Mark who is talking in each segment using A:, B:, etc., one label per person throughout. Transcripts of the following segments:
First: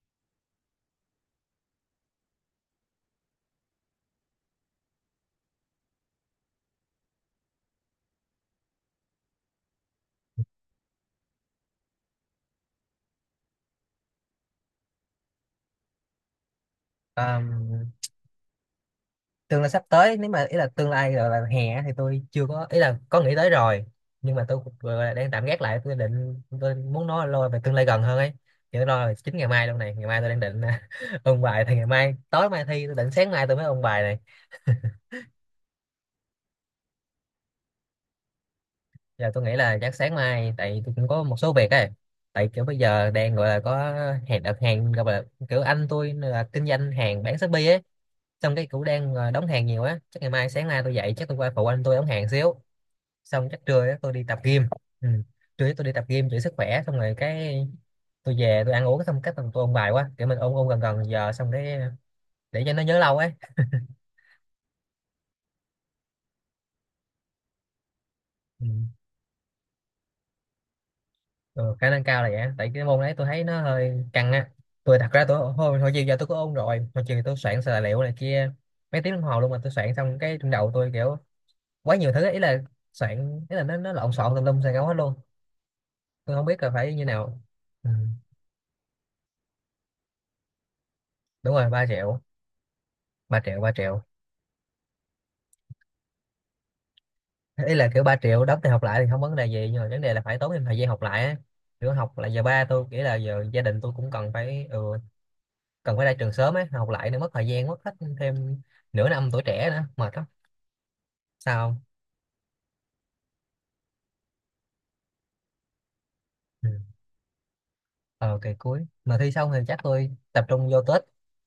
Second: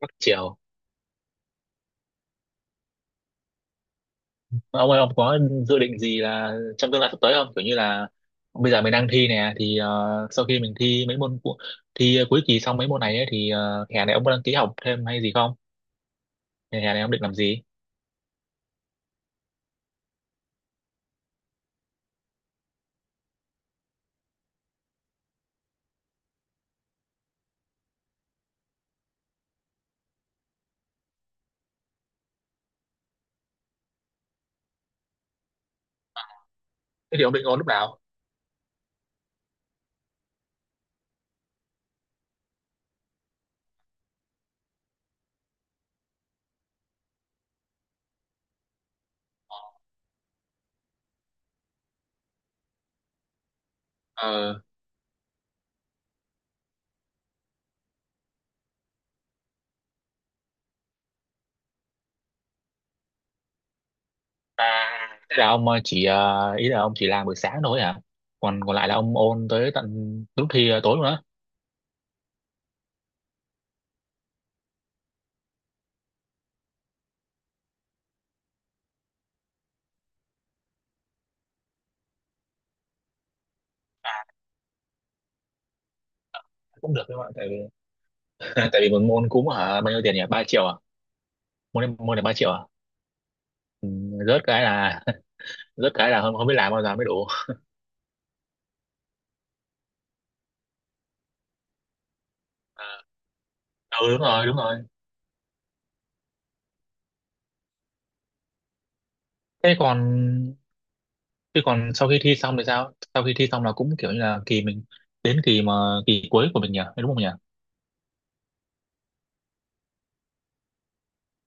A: Bắc Triều, ông ơi, ông có dự định gì là trong tương lai sắp tới không? Kiểu như là bây giờ mình đang thi nè, thì sau khi mình thi mấy môn thi cuối kỳ xong mấy môn này ấy, thì hè này ông có đăng ký học thêm hay gì không? Hè hè này ông định làm
B: Ờ,
A: gì?
B: tương lai sắp tới nếu mà ý là tương lai là hè á thì tôi chưa có ý là có nghĩ tới rồi. Nhưng mà tôi vừa là đang tạm gác lại, tôi định tôi muốn nói lo về tương lai gần hơn ấy. Thì tôi lo là chính ngày mai luôn này, ngày mai tôi đang định ôn bài. Thì ngày mai, tối mai thi, tôi định sáng mai tôi mới ôn bài này.
A: Thế thì ông định ôn lúc nào?
B: Giờ tôi nghĩ là chắc sáng mai, tại tôi cũng có một số việc ấy. Tại kiểu bây giờ đang gọi là có hàng, đặt hàng, gọi là kiểu anh tôi là kinh doanh hàng bán Shopee ấy. Xong cái cũng đang đóng hàng nhiều á, chắc ngày mai sáng nay tôi dậy chắc tôi qua phụ anh tôi đóng hàng xíu. Xong chắc trưa á, tôi đi tập
A: Ờ,
B: gym. Ừ. Trưa á tôi đi tập gym giữ sức khỏe, xong rồi cái tôi về tôi ăn uống xong cách tôi ôn bài quá, kiểu mình ôn ôn gần gần giờ xong cái để cho nó nhớ lâu ấy.
A: à, thế là ông chỉ ý là ông chỉ làm buổi sáng thôi hả? còn
B: Ừ.
A: còn lại là ông ôn tới tận lúc thi tối luôn á?
B: Ừ, khả năng cao là vậy á. Tại cái môn đấy tôi thấy nó hơi căng á. Tôi thật ra tôi hồi chiều giờ tôi có ôn rồi, hồi chiều tôi soạn tài liệu này kia mấy tiếng đồng hồ luôn, mà tôi soạn xong cái trong đầu tôi kiểu quá nhiều thứ ấy. Ý là soạn, ý là nó lộn
A: À,
B: xộn tùm lum xài ngấu hết luôn. Tôi không biết là phải
A: cũng
B: như
A: được các bạn,
B: nào.
A: tại vì
B: Ừ.
A: tại vì một môn cúm hả, bao nhiêu tiền nhỉ, ba triệu à?
B: Đúng rồi,
A: Môn
B: ba
A: này, môn
B: triệu
A: này ba triệu à?
B: ba triệu ba
A: Ừ,
B: triệu
A: rớt cái là rớt cái là không, không biết làm bao giờ mới đủ.
B: Ý là kiểu 3 triệu đóng thì học lại thì không vấn đề gì nhưng mà vấn đề là phải tốn thêm thời gian học lại á. Kiểu học là giờ ba tôi
A: À,
B: nghĩ là giờ gia đình tôi cũng
A: ừ, đúng
B: cần
A: rồi, đúng
B: phải,
A: rồi.
B: cần phải ra trường sớm ấy, học lại nữa mất thời gian, mất hết thêm nửa năm tuổi trẻ
A: thế
B: nữa
A: còn
B: mệt lắm.
A: thế
B: Sao không?
A: còn sau khi thi xong thì sao? Sau khi thi xong là cũng kiểu như là kỳ mình, đến kỳ mà kỳ cuối của
B: Ừ.
A: mình nhỉ, đúng không nhỉ?
B: ờ Kỳ cuối mà thi xong thì chắc tôi tập trung vô tết.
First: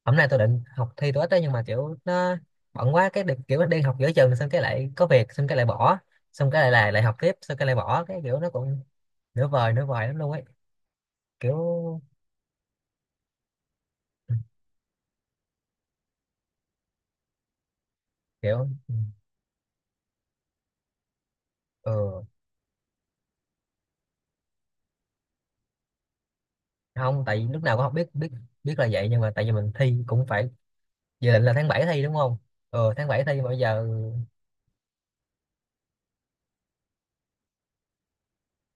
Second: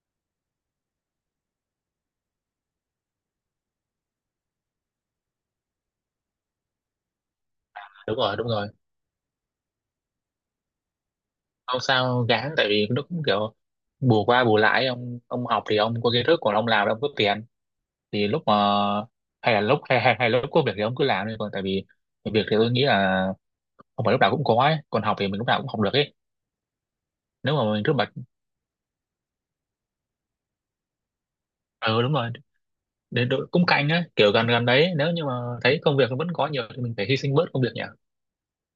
B: Hôm nay tôi định học thi tết đó nhưng mà kiểu nó bận quá, cái kiểu đi học giữa chừng xong cái lại có việc xong cái lại bỏ, xong cái lại lại lại học tiếp xong cái lại bỏ,
A: Đúng
B: cái
A: rồi,
B: kiểu
A: đúng
B: nó
A: rồi.
B: cũng nửa vời lắm luôn ấy. kiểu
A: Không sao gán, tại vì nó cũng kiểu bù qua bù lại. Ông học thì ông có kiến thức, còn ông làm thì ông có tiền. Thì lúc mà
B: kiểu Ừ.
A: hay là lúc hay là lúc có việc thì ông cứ làm đi, còn tại vì
B: Ừ.
A: việc thì tôi nghĩ là không phải lúc nào cũng có ấy, còn học thì mình lúc nào cũng học được ấy.
B: Không, tại vì
A: Nếu
B: lúc
A: mà
B: nào
A: mình
B: cũng không
A: cứ
B: biết
A: bật,
B: biết biết là vậy nhưng mà tại vì mình thi cũng phải dự định là tháng 7
A: ừ,
B: thi đúng
A: đúng rồi,
B: không. Ừ, tháng 7
A: để
B: thi mà
A: đội
B: bây
A: cung
B: giờ.
A: cạnh á, kiểu gần gần đấy, nếu như mà thấy công việc nó vẫn có nhiều thì mình phải hy sinh bớt công việc nhỉ.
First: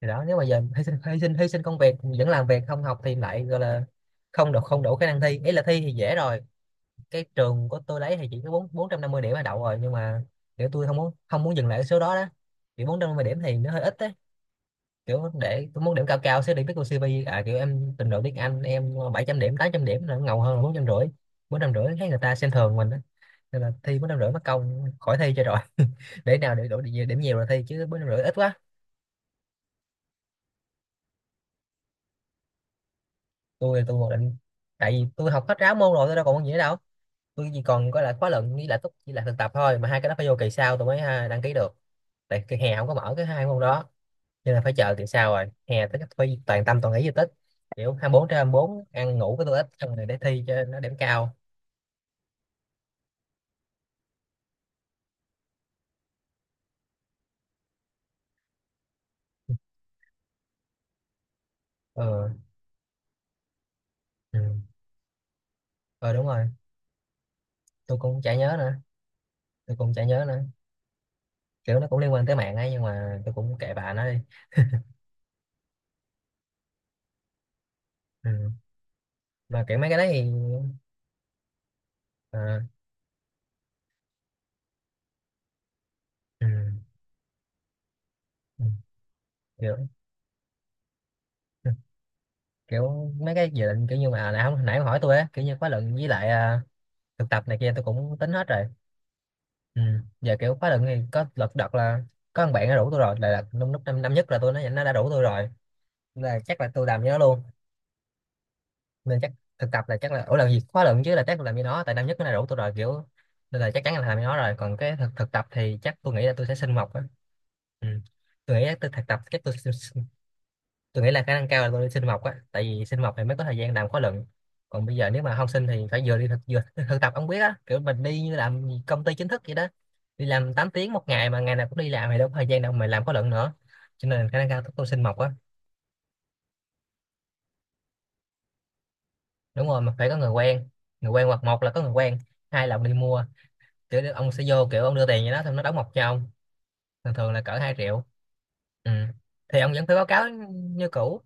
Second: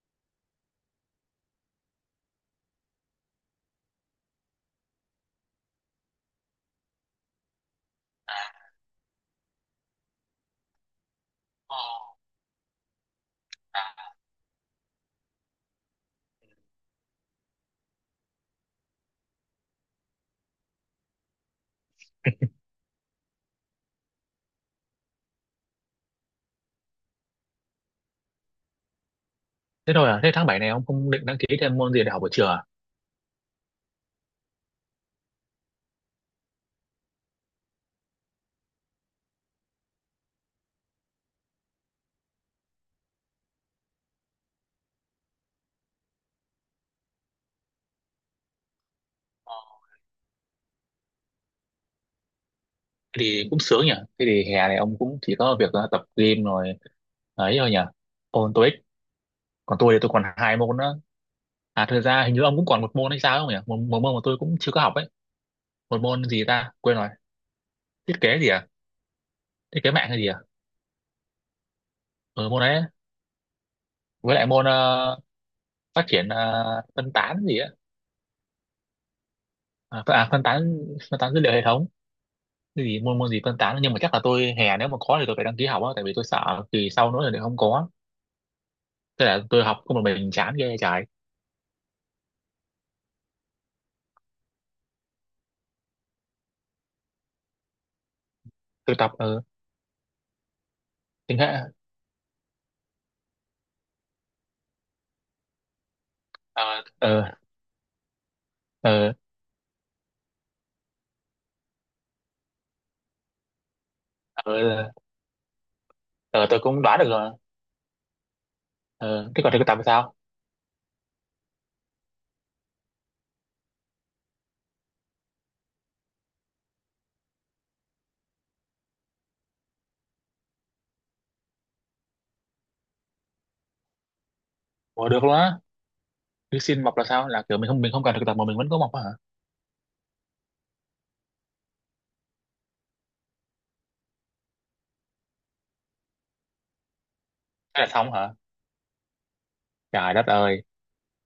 B: Thì đó nếu mà giờ hy sinh công việc vẫn làm việc không học thì lại gọi là không đủ khả năng thi. Ý là thi thì dễ rồi, cái trường của tôi lấy thì chỉ có bốn 450 điểm là đậu rồi nhưng mà kiểu tôi không muốn dừng lại
A: Ờ,
B: ở số đó đó. Kiểu 450 điểm thì nó hơi ít đấy.
A: à,
B: Kiểu để tôi muốn điểm cao cao sẽ đi viết biết cô CV à, kiểu em trình độ tiếng Anh em 700 điểm, 800 điểm là nó ngầu hơn là 450. Bốn trăm rưỡi thấy người ta xem thường mình, nên là thi 450 mất công khỏi thi cho rồi. Để nào để đổi điểm, điểm nhiều rồi thi chứ 450 ít quá.
A: thế thôi à, thế tháng 7 này ông không định đăng ký thêm môn gì để học buổi trưa à?
B: Tôi còn định, tại vì tôi học hết ráo môn rồi, tôi đâu còn môn gì nữa đâu. Tôi chỉ còn có là khóa luận với lại túc với lại thực tập thôi, mà hai cái đó phải vô kỳ sau tôi mới ha, đăng ký được. Tại kỳ hè không có mở cái hai môn đó nên là phải chờ kỳ sau rồi hè tới phải toàn tâm toàn ý di tích, kiểu 24/24 ăn ngủ với
A: Ờ.
B: tôi ít, xong rồi để thi cho nó điểm cao.
A: Thế thì cũng sướng nhỉ. Thế thì hè này ông cũng chỉ có việc tập gym rồi ấy thôi nhỉ, ôn TOEIC. Còn tôi thì tôi còn hai môn nữa. À, thật ra
B: Ờ.
A: hình như ông cũng còn một môn hay sao ấy, không nhỉ? Một môn mà
B: Ừ.
A: tôi cũng chưa có học ấy, một
B: Ờ,
A: môn
B: đúng
A: gì
B: rồi.
A: ta quên rồi.
B: Tôi
A: Thiết
B: cũng chả
A: kế gì
B: nhớ
A: à?
B: nữa. Tôi
A: Thiết kế
B: cũng chả
A: mạng hay
B: nhớ
A: gì à?
B: nữa. Kiểu nó cũng liên quan tới
A: Ừ,
B: mạng
A: môn
B: ấy
A: đấy
B: nhưng
A: ấy.
B: mà tôi cũng kệ bà nó đi.
A: Với lại môn phát triển phân tán gì á.
B: Ừ. Và kiểu mấy cái đấy thì
A: Phân tán, phân tán dữ liệu hệ thống.
B: à,
A: Cái gì, môn môn gì phân tán, nhưng mà chắc là tôi hè nếu mà có thì tôi phải đăng ký học á, tại vì tôi
B: ừ,
A: sợ kỳ sau nữa thì không có.
B: ừ,
A: Tức là tôi
B: kiểu
A: học không một mình, chán ghê trời.
B: ừ, kiểu mấy cái dự định kiểu như mà nãy nãy ông hỏi tôi á, kiểu như khóa luận với lại thực tập này kia tôi cũng tính hết rồi.
A: Tôi tập
B: Ừ. Giờ kiểu khóa luận thì có
A: tiếng
B: lật
A: hệ.
B: đật là có thằng bạn nó rủ tôi rồi là lúc lúc năm nhất là tôi nó đã rủ tôi rồi, là chắc là
A: Ờ,
B: tôi làm với nó
A: ờ,
B: luôn.
A: ờ,
B: Nên chắc thực tập là chắc là ủa là gì khóa luận chứ, là chắc là làm với nó tại năm nhất nó đã rủ tôi rồi kiểu, nên là chắc chắn là làm với nó rồi. Còn
A: ờ
B: cái thực tập thì chắc tôi nghĩ là
A: ờ,
B: tôi sẽ
A: tôi
B: xin
A: cũng
B: mộc
A: đoán
B: á.
A: được rồi.
B: Ừ. Tôi nghĩ là tôi thực tập
A: Ờ,
B: chắc
A: thế
B: tôi.
A: còn thực tập thì sao?
B: Tôi nghĩ là khả năng cao là tôi đi sinh mộc á, tại vì sinh mộc thì mới có thời gian làm khóa luận. Còn bây giờ nếu mà không sinh thì phải vừa đi thực vừa thực tập, ông biết á kiểu mình đi như làm công ty chính thức vậy đó, đi làm 8 tiếng một ngày mà ngày nào cũng đi làm thì đâu có thời gian đâu mà làm khóa luận nữa. Cho nên khả năng cao tôi sinh
A: Ủa,
B: mộc
A: được
B: á.
A: luôn á? Cứ xin mọc là sao, là kiểu mình không, mình không cần thực tập mà mình vẫn có mọc á hả?
B: Đúng rồi, mà phải có người quen. Người quen, hoặc một là có người quen, hai là ông đi mua, kiểu ông sẽ vô kiểu ông đưa tiền cho nó xong nó đóng mộc cho ông. Thường thường là cỡ hai
A: Thế là
B: triệu
A: xong hả?
B: Ừ. Thì ông vẫn phải báo
A: Trời đất
B: cáo
A: ơi.
B: như cũ,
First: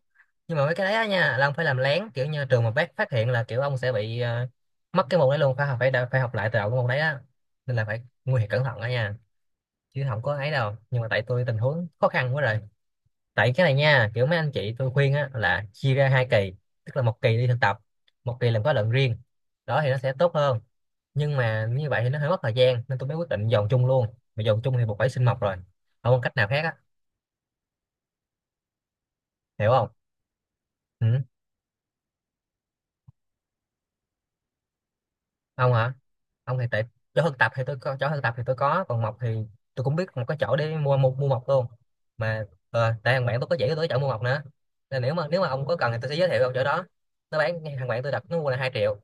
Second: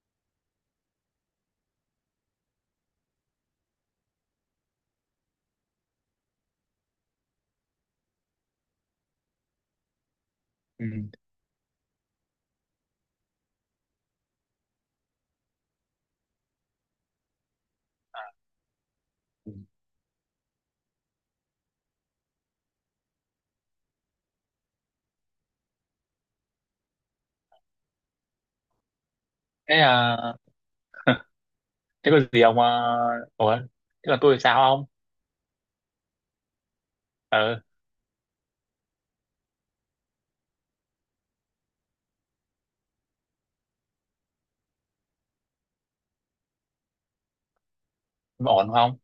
B: nhưng mà mấy cái đấy á nha là ông phải làm lén, kiểu như trường mà bác phát hiện là kiểu ông sẽ bị mất cái môn đấy luôn, phải học phải phải học lại từ đầu cái môn đấy á, nên là phải nguy hiểm cẩn thận đó nha, chứ không có ấy đâu.
A: Ừ.
B: Nhưng mà tại tôi tình huống khó khăn quá rồi. Tại cái này nha, kiểu mấy anh chị tôi khuyên á là chia ra hai kỳ, tức là một kỳ đi thực tập, một kỳ làm khóa luận riêng, đó thì nó sẽ tốt hơn. Nhưng mà như vậy thì nó hơi mất thời gian nên tôi mới quyết định dồn chung luôn, mà dồn chung thì buộc phải xin mộc rồi, không có cách nào khác á. Hiểu
A: Thế
B: không?
A: à,
B: Ừ.
A: thế có gì ông à, ủa, thế còn tôi thì sao không?
B: Ông hả? Ông thì tại chỗ thực tập
A: Ờ,
B: thì tôi có, chỗ thực tập thì tôi có, còn mộc thì tôi cũng biết một cái chỗ để mua mua, mua mộc luôn. Mà tại thằng bạn tôi có chỉ cho tôi cái chỗ mua mộc nữa, nên nếu mà ông có cần thì tôi sẽ giới thiệu ông chỗ đó. Nó bán, thằng bạn tôi đặt nó
A: nhưng
B: mua
A: mà
B: là
A: ổn
B: 2 triệu.
A: không?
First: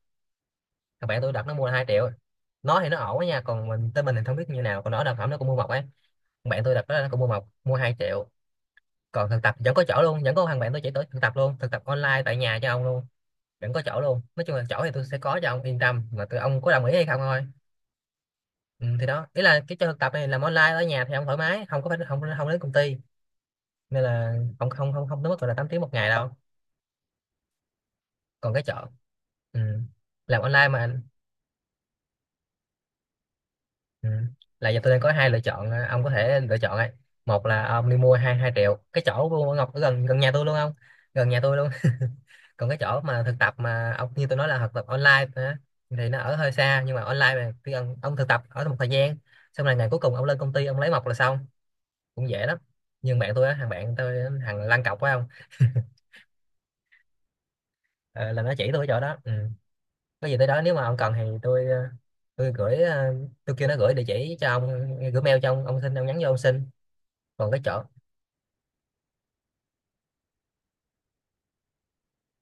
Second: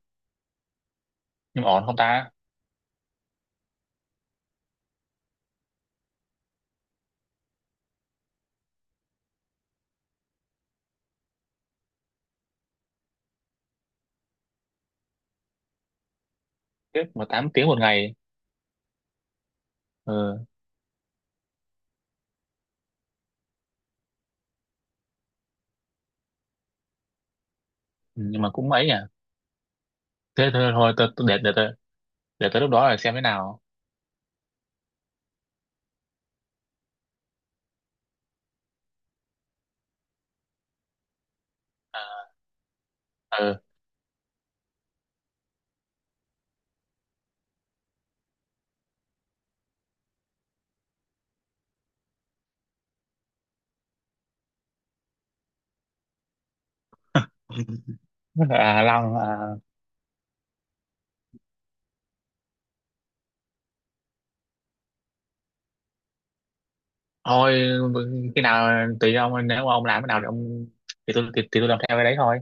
B: Thằng bạn tôi đặt nó
A: Nhưng
B: mua
A: mà
B: là
A: ổn
B: hai
A: không
B: triệu.
A: ta?
B: Nó thì nó ổn đó nha, còn mình tên mình thì không biết như nào, còn nó đặt phẩm nó cũng mua mộc ấy. Thằng bạn tôi đặt đó nó cũng mua mộc, mua 2 triệu. Còn thực tập vẫn có chỗ luôn, vẫn có thằng bạn tôi chỉ tới thực tập luôn, thực tập online tại nhà cho ông luôn, vẫn có chỗ luôn. Nói chung là chỗ thì tôi sẽ có cho ông yên tâm, mà tôi ông có đồng ý
A: Tiếp
B: hay không
A: mà
B: thôi.
A: 8 tiếng một ngày?
B: Ừ, thì đó ý là cái cho thực tập
A: Ờ,
B: này làm online ở nhà thì ông thoải mái, không có phải không không đến công ty nên là không không không không tới mức gọi là 8 tiếng một ngày đâu.
A: nhưng mà
B: Còn cái
A: cũng ấy
B: chọn.
A: nhỉ.
B: Ừ. Làm
A: Thế
B: online
A: thôi
B: mà
A: thôi,
B: anh.
A: để tôi, để tới lúc đó là xem thế nào.
B: Ừ. Là giờ tôi đang có hai lựa chọn à, ông có thể lựa chọn ấy. Một là à, ông đi mua hai hai triệu cái chỗ của Ngọc ở gần gần nhà tôi luôn không, gần nhà tôi luôn.
A: À,
B: Còn cái chỗ mà thực tập
A: ừ,
B: mà ông như tôi nói là thực tập online á, thì nó ở hơi xa nhưng mà online mà khi ông thực tập ở một thời gian xong là ngày cuối cùng ông lên công ty ông lấy mộc là xong, cũng dễ lắm. Nhưng bạn tôi á, thằng bạn tôi á, thằng lăn cọc phải không. Ờ, là nó chỉ
A: à,
B: tôi cái chỗ
A: Long,
B: đó. Ừ.
A: à,
B: Có gì tới đó nếu mà ông cần thì tôi gửi ờ, tôi kêu nó gửi địa chỉ cho ông, gửi mail cho ông xin, ông nhắn vô ông xin. Còn
A: thôi,
B: cái chỗ,
A: khi nào tùy ông, nếu mà ông làm cái nào thì ông, thì tôi thì tôi làm theo cái đấy thôi.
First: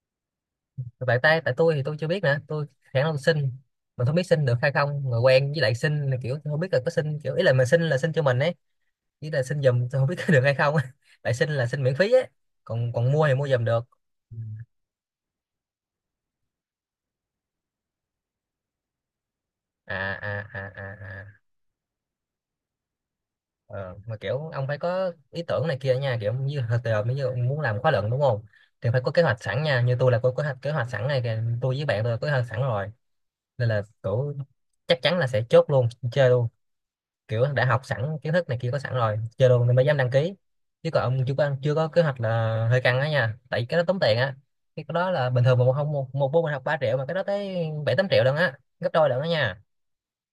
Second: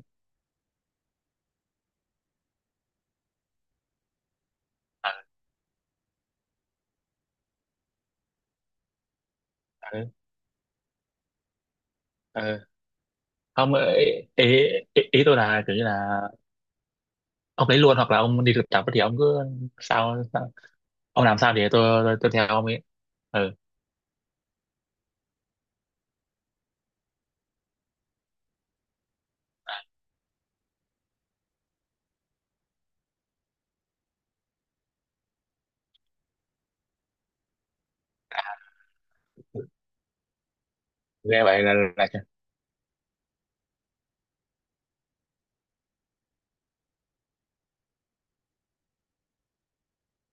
B: tại tôi thì tôi chưa biết nữa, tôi khả năng xin mà không biết xin được hay không,
A: À,
B: người quen với lại xin là kiểu tôi không biết là có xin, kiểu ý là mình xin là xin cho mình ấy, ý là xin giùm tôi không
A: ừ,
B: biết có được hay không á. Tại xin là xin miễn phí ấy,
A: ừ.
B: còn còn mua thì mua giùm
A: Không,
B: được. Ừ.
A: ý, ý tôi là kiểu như là ông lấy luôn, hoặc là ông đi thực tập thì ông cứ,
B: À à
A: sao
B: à à
A: ông làm
B: à.
A: sao thì tôi theo ông ấy. Ừ,
B: Ờ, mà kiểu ông phải có ý tưởng này kia nha, kiểu như hồi giờ bây giờ ông muốn làm khóa luận đúng không, thì phải có kế hoạch sẵn nha. Như tôi là có kế hoạch sẵn này kìa, tôi với bạn tôi có kế hoạch sẵn rồi, nên là kiểu chắc chắn là sẽ chốt luôn chơi luôn, kiểu đã học sẵn kiến thức này kia có sẵn rồi chơi luôn nên mới dám đăng ký. Chứ còn ông
A: nghe vậy là
B: chưa có kế
A: là
B: hoạch là hơi căng á nha, tại vì cái đó tốn tiền á. Cái đó là bình thường mà một không một một môn mình học 3 triệu mà cái đó tới bảy tám triệu lần á, gấp đôi lần đó nha,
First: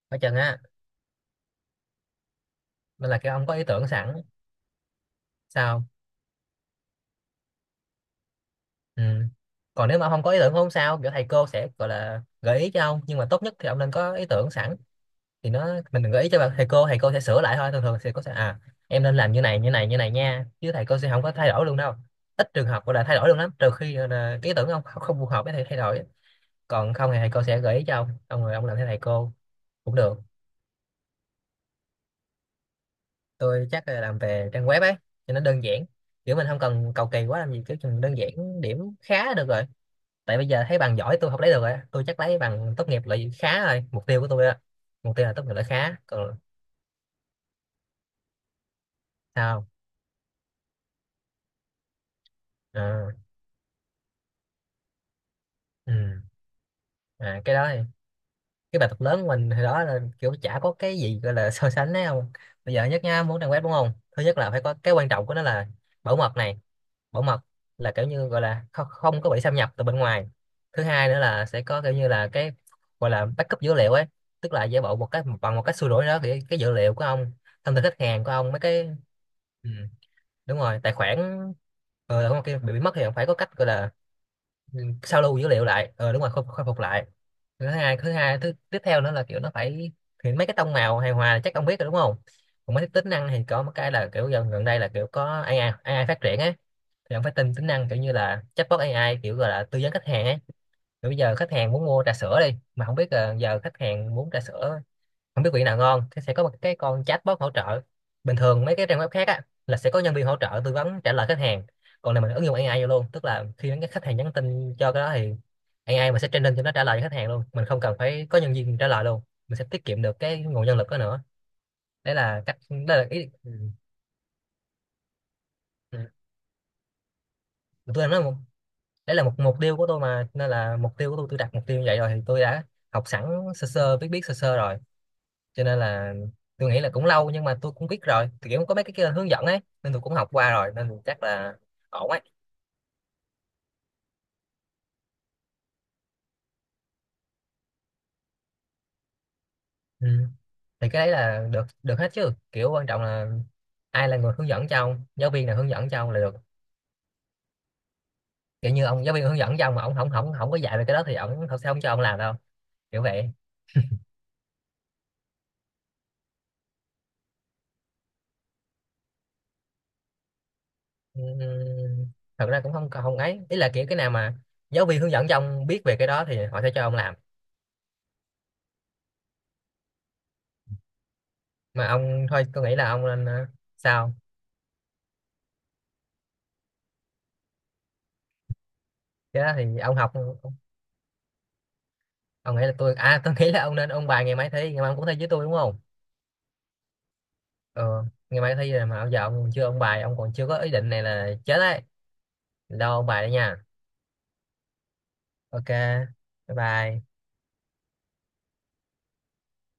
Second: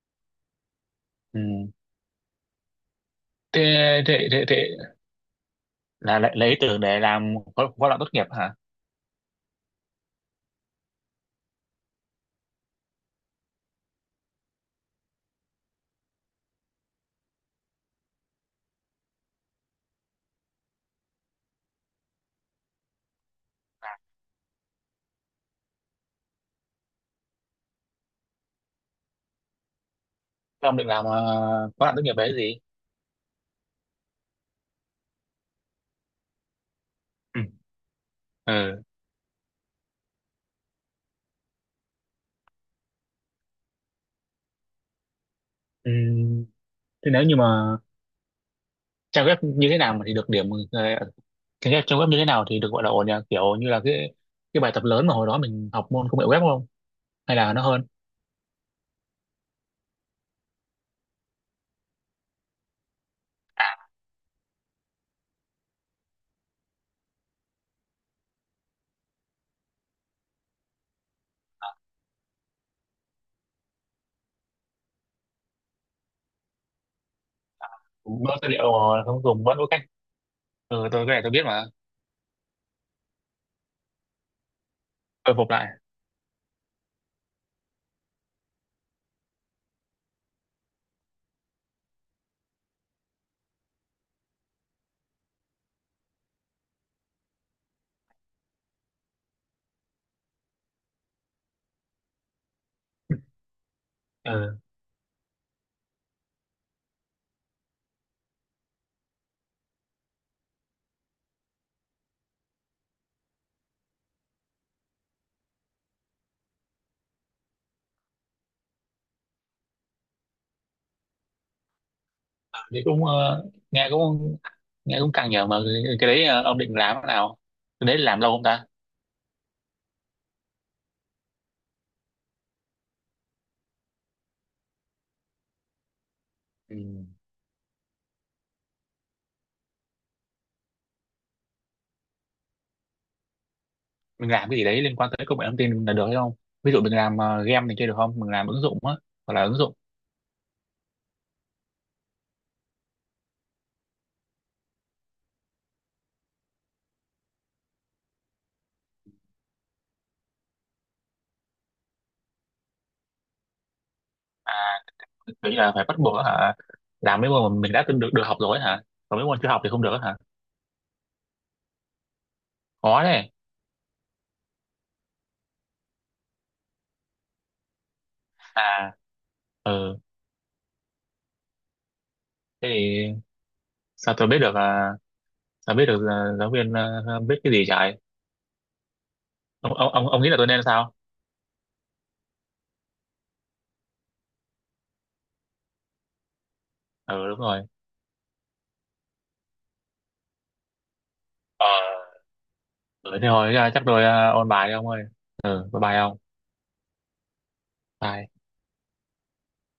B: phải chừng á.
A: ừ.
B: Nên là cái ông có ý tưởng
A: thế,
B: sẵn.
A: Thế
B: Sao.
A: là lấy ý tưởng để làm khóa khóa luận tốt nghiệp hả?
B: Ừ. Còn nếu mà ông không có ý tưởng không sao, kiểu thầy cô sẽ gọi là gợi ý cho ông, nhưng mà tốt nhất thì ông nên có ý tưởng sẵn thì nó, mình đừng gợi ý cho thầy cô, thầy cô sẽ sửa lại thôi. Thường thường thầy cô sẽ à, em nên làm như này như này như này nha, chứ thầy cô sẽ không có thay đổi luôn đâu, ít trường hợp gọi là thay đổi luôn lắm, trừ khi gọi là ý tưởng ông không phù hợp với thầy thay đổi. Còn không thì thầy cô sẽ gợi ý cho ông, rồi ông làm theo thầy cô cũng được.
A: Thế ông định làm khóa luận tốt nghiệp đấy gì?
B: Tôi chắc là làm về trang web ấy cho nó đơn giản, kiểu mình không cần cầu kỳ quá
A: Ừ.
B: làm gì, kiểu chừng đơn giản điểm
A: Ừ.
B: khá là được rồi. Tại bây giờ thấy bằng giỏi tôi không lấy được rồi á. Tôi chắc lấy bằng tốt nghiệp loại khá thôi, mục tiêu của tôi á, mục tiêu là tốt nghiệp loại
A: Ừ,
B: khá còn.
A: thế nếu như mà trang web
B: Sao
A: như
B: không?
A: thế nào mà thì được điểm? ờ, cái trang web như thế nào thì được gọi là ổn
B: À,
A: nhỉ? Kiểu như là cái bài tập lớn mà hồi đó mình học môn
B: ừ.
A: công nghệ web không, hay
B: À,
A: là
B: cái
A: nó
B: đó thì,
A: hơn?
B: cái bài tập lớn của mình hồi đó là kiểu chả có cái gì gọi là so sánh đấy không. Bây giờ nhất nha, muốn trang web đúng
A: À,
B: không, thứ nhất là phải có cái quan trọng của nó là bảo mật này, bảo mật, là kiểu như gọi là không có bị xâm nhập từ bên ngoài. Thứ hai nữa là sẽ có kiểu như là cái gọi là backup dữ liệu ấy, tức là giả bộ một cái bằng một cách xua đuổi đó thì cái dữ liệu của ông, thông tin khách
A: cũng
B: hàng của
A: có tư
B: ông mấy
A: liệu
B: cái.
A: mà không dùng vẫn có
B: Ừ,
A: cách.
B: đúng
A: Ừ,
B: rồi, tài
A: tôi cái này tôi biết
B: khoản.
A: mà.
B: Ờ ừ, không kia bị mất thì ông phải có cách gọi là, ừ, sao
A: Khôi
B: lưu dữ
A: phục
B: liệu
A: lại.
B: lại, ờ đúng rồi, khôi phục lại. Thứ tiếp theo nữa là kiểu nó phải, thì mấy cái tông màu hài hòa là chắc ông biết rồi đúng không. Còn mấy cái tính năng thì có một cái là kiểu gần gần đây là kiểu có AI AI phát triển á, thì ông phải tin tính năng kiểu như là chatbot AI kiểu gọi là tư vấn khách hàng ấy. Kiểu bây giờ khách hàng muốn mua trà sữa đi mà không biết là giờ khách hàng muốn trà
A: Ừ,
B: sữa, không biết vị nào ngon thì sẽ có một cái con chatbot hỗ trợ. Bình thường mấy cái trang web khác á là sẽ có nhân viên hỗ trợ tư vấn trả lời khách hàng, còn này mình ứng dụng AI vô luôn, tức là khi cái khách hàng nhắn tin cho cái đó thì AI mình sẽ training cho nó trả lời cho khách hàng luôn, mình không cần phải có nhân viên trả lời luôn, mình sẽ tiết kiệm được cái nguồn nhân lực đó nữa. Đấy là cách,
A: thì
B: đó
A: cũng
B: là ý. Ừ.
A: nghe cũng, nghe cũng căng nhở, mà
B: Ừ.
A: cái đấy ông định làm thế nào? Cái
B: tôi
A: đấy
B: đang
A: làm
B: nói
A: lâu
B: một-
A: không ta?
B: Đấy là một mục tiêu của tôi mà, nên là mục tiêu của tôi đặt mục tiêu như vậy rồi thì tôi đã học sẵn, sơ sơ biết biết sơ sơ rồi, cho nên là tôi
A: Ừ.
B: nghĩ là cũng lâu nhưng mà tôi cũng biết rồi, thì kiểu có mấy cái kia hướng dẫn ấy nên tôi cũng học qua rồi nên tôi chắc là ổn ấy.
A: Mình làm cái gì đấy liên quan tới công nghệ thông tin là được hay không? Ví dụ mình làm game này kia được không, mình làm ứng dụng á, hoặc là ứng dụng
B: Ừ. Thì cái đấy là được được hết chứ, kiểu quan trọng là ai là người hướng dẫn cho ông, giáo viên nào hướng dẫn cho ông là được, kiểu như ông giáo viên hướng dẫn cho ông mà ông không không không có dạy về cái đó thì ông thật sao ông cho ông làm đâu, kiểu vậy.
A: kiểu như là phải bắt buộc á hả? Làm mấy môn mà mình đã từng được được học rồi á hả, còn mấy môn chưa học thì không được á hả?
B: Ừm, thật ra cũng không
A: Khó
B: không
A: đấy.
B: ấy, ý là kiểu cái nào mà giáo viên hướng dẫn cho ông biết về cái đó thì họ sẽ cho ông làm.
A: À, ừ,
B: Mà ông thôi tôi
A: thế
B: nghĩ là ông
A: thì
B: nên ờ, sao,
A: sao tôi biết được, à, sao biết được, à, giáo viên à, biết cái gì trời.
B: cái đó
A: ông
B: thì
A: ông
B: ông
A: ông
B: học.
A: ông nghĩ là tôi nên sao?
B: Ông nghĩ là tôi à, tôi nghĩ là ông nên ôn bài, ngày mai thi, ngày mai ông cũng thi với tôi đúng không.
A: Ừ, đúng rồi.
B: Ờ, ngày mai thi rồi mà bây giờ ông còn chưa ôn bài, ông còn chưa có ý định này là chết
A: Ờ,
B: đấy. Đâu, ôn
A: ừ,
B: bài
A: thế
B: đây
A: thôi
B: nha.
A: à, chắc tôi à, ôn bài đi ông ơi.
B: Ok,
A: Ừ, bye bye ông.
B: bye bye.
A: Bye.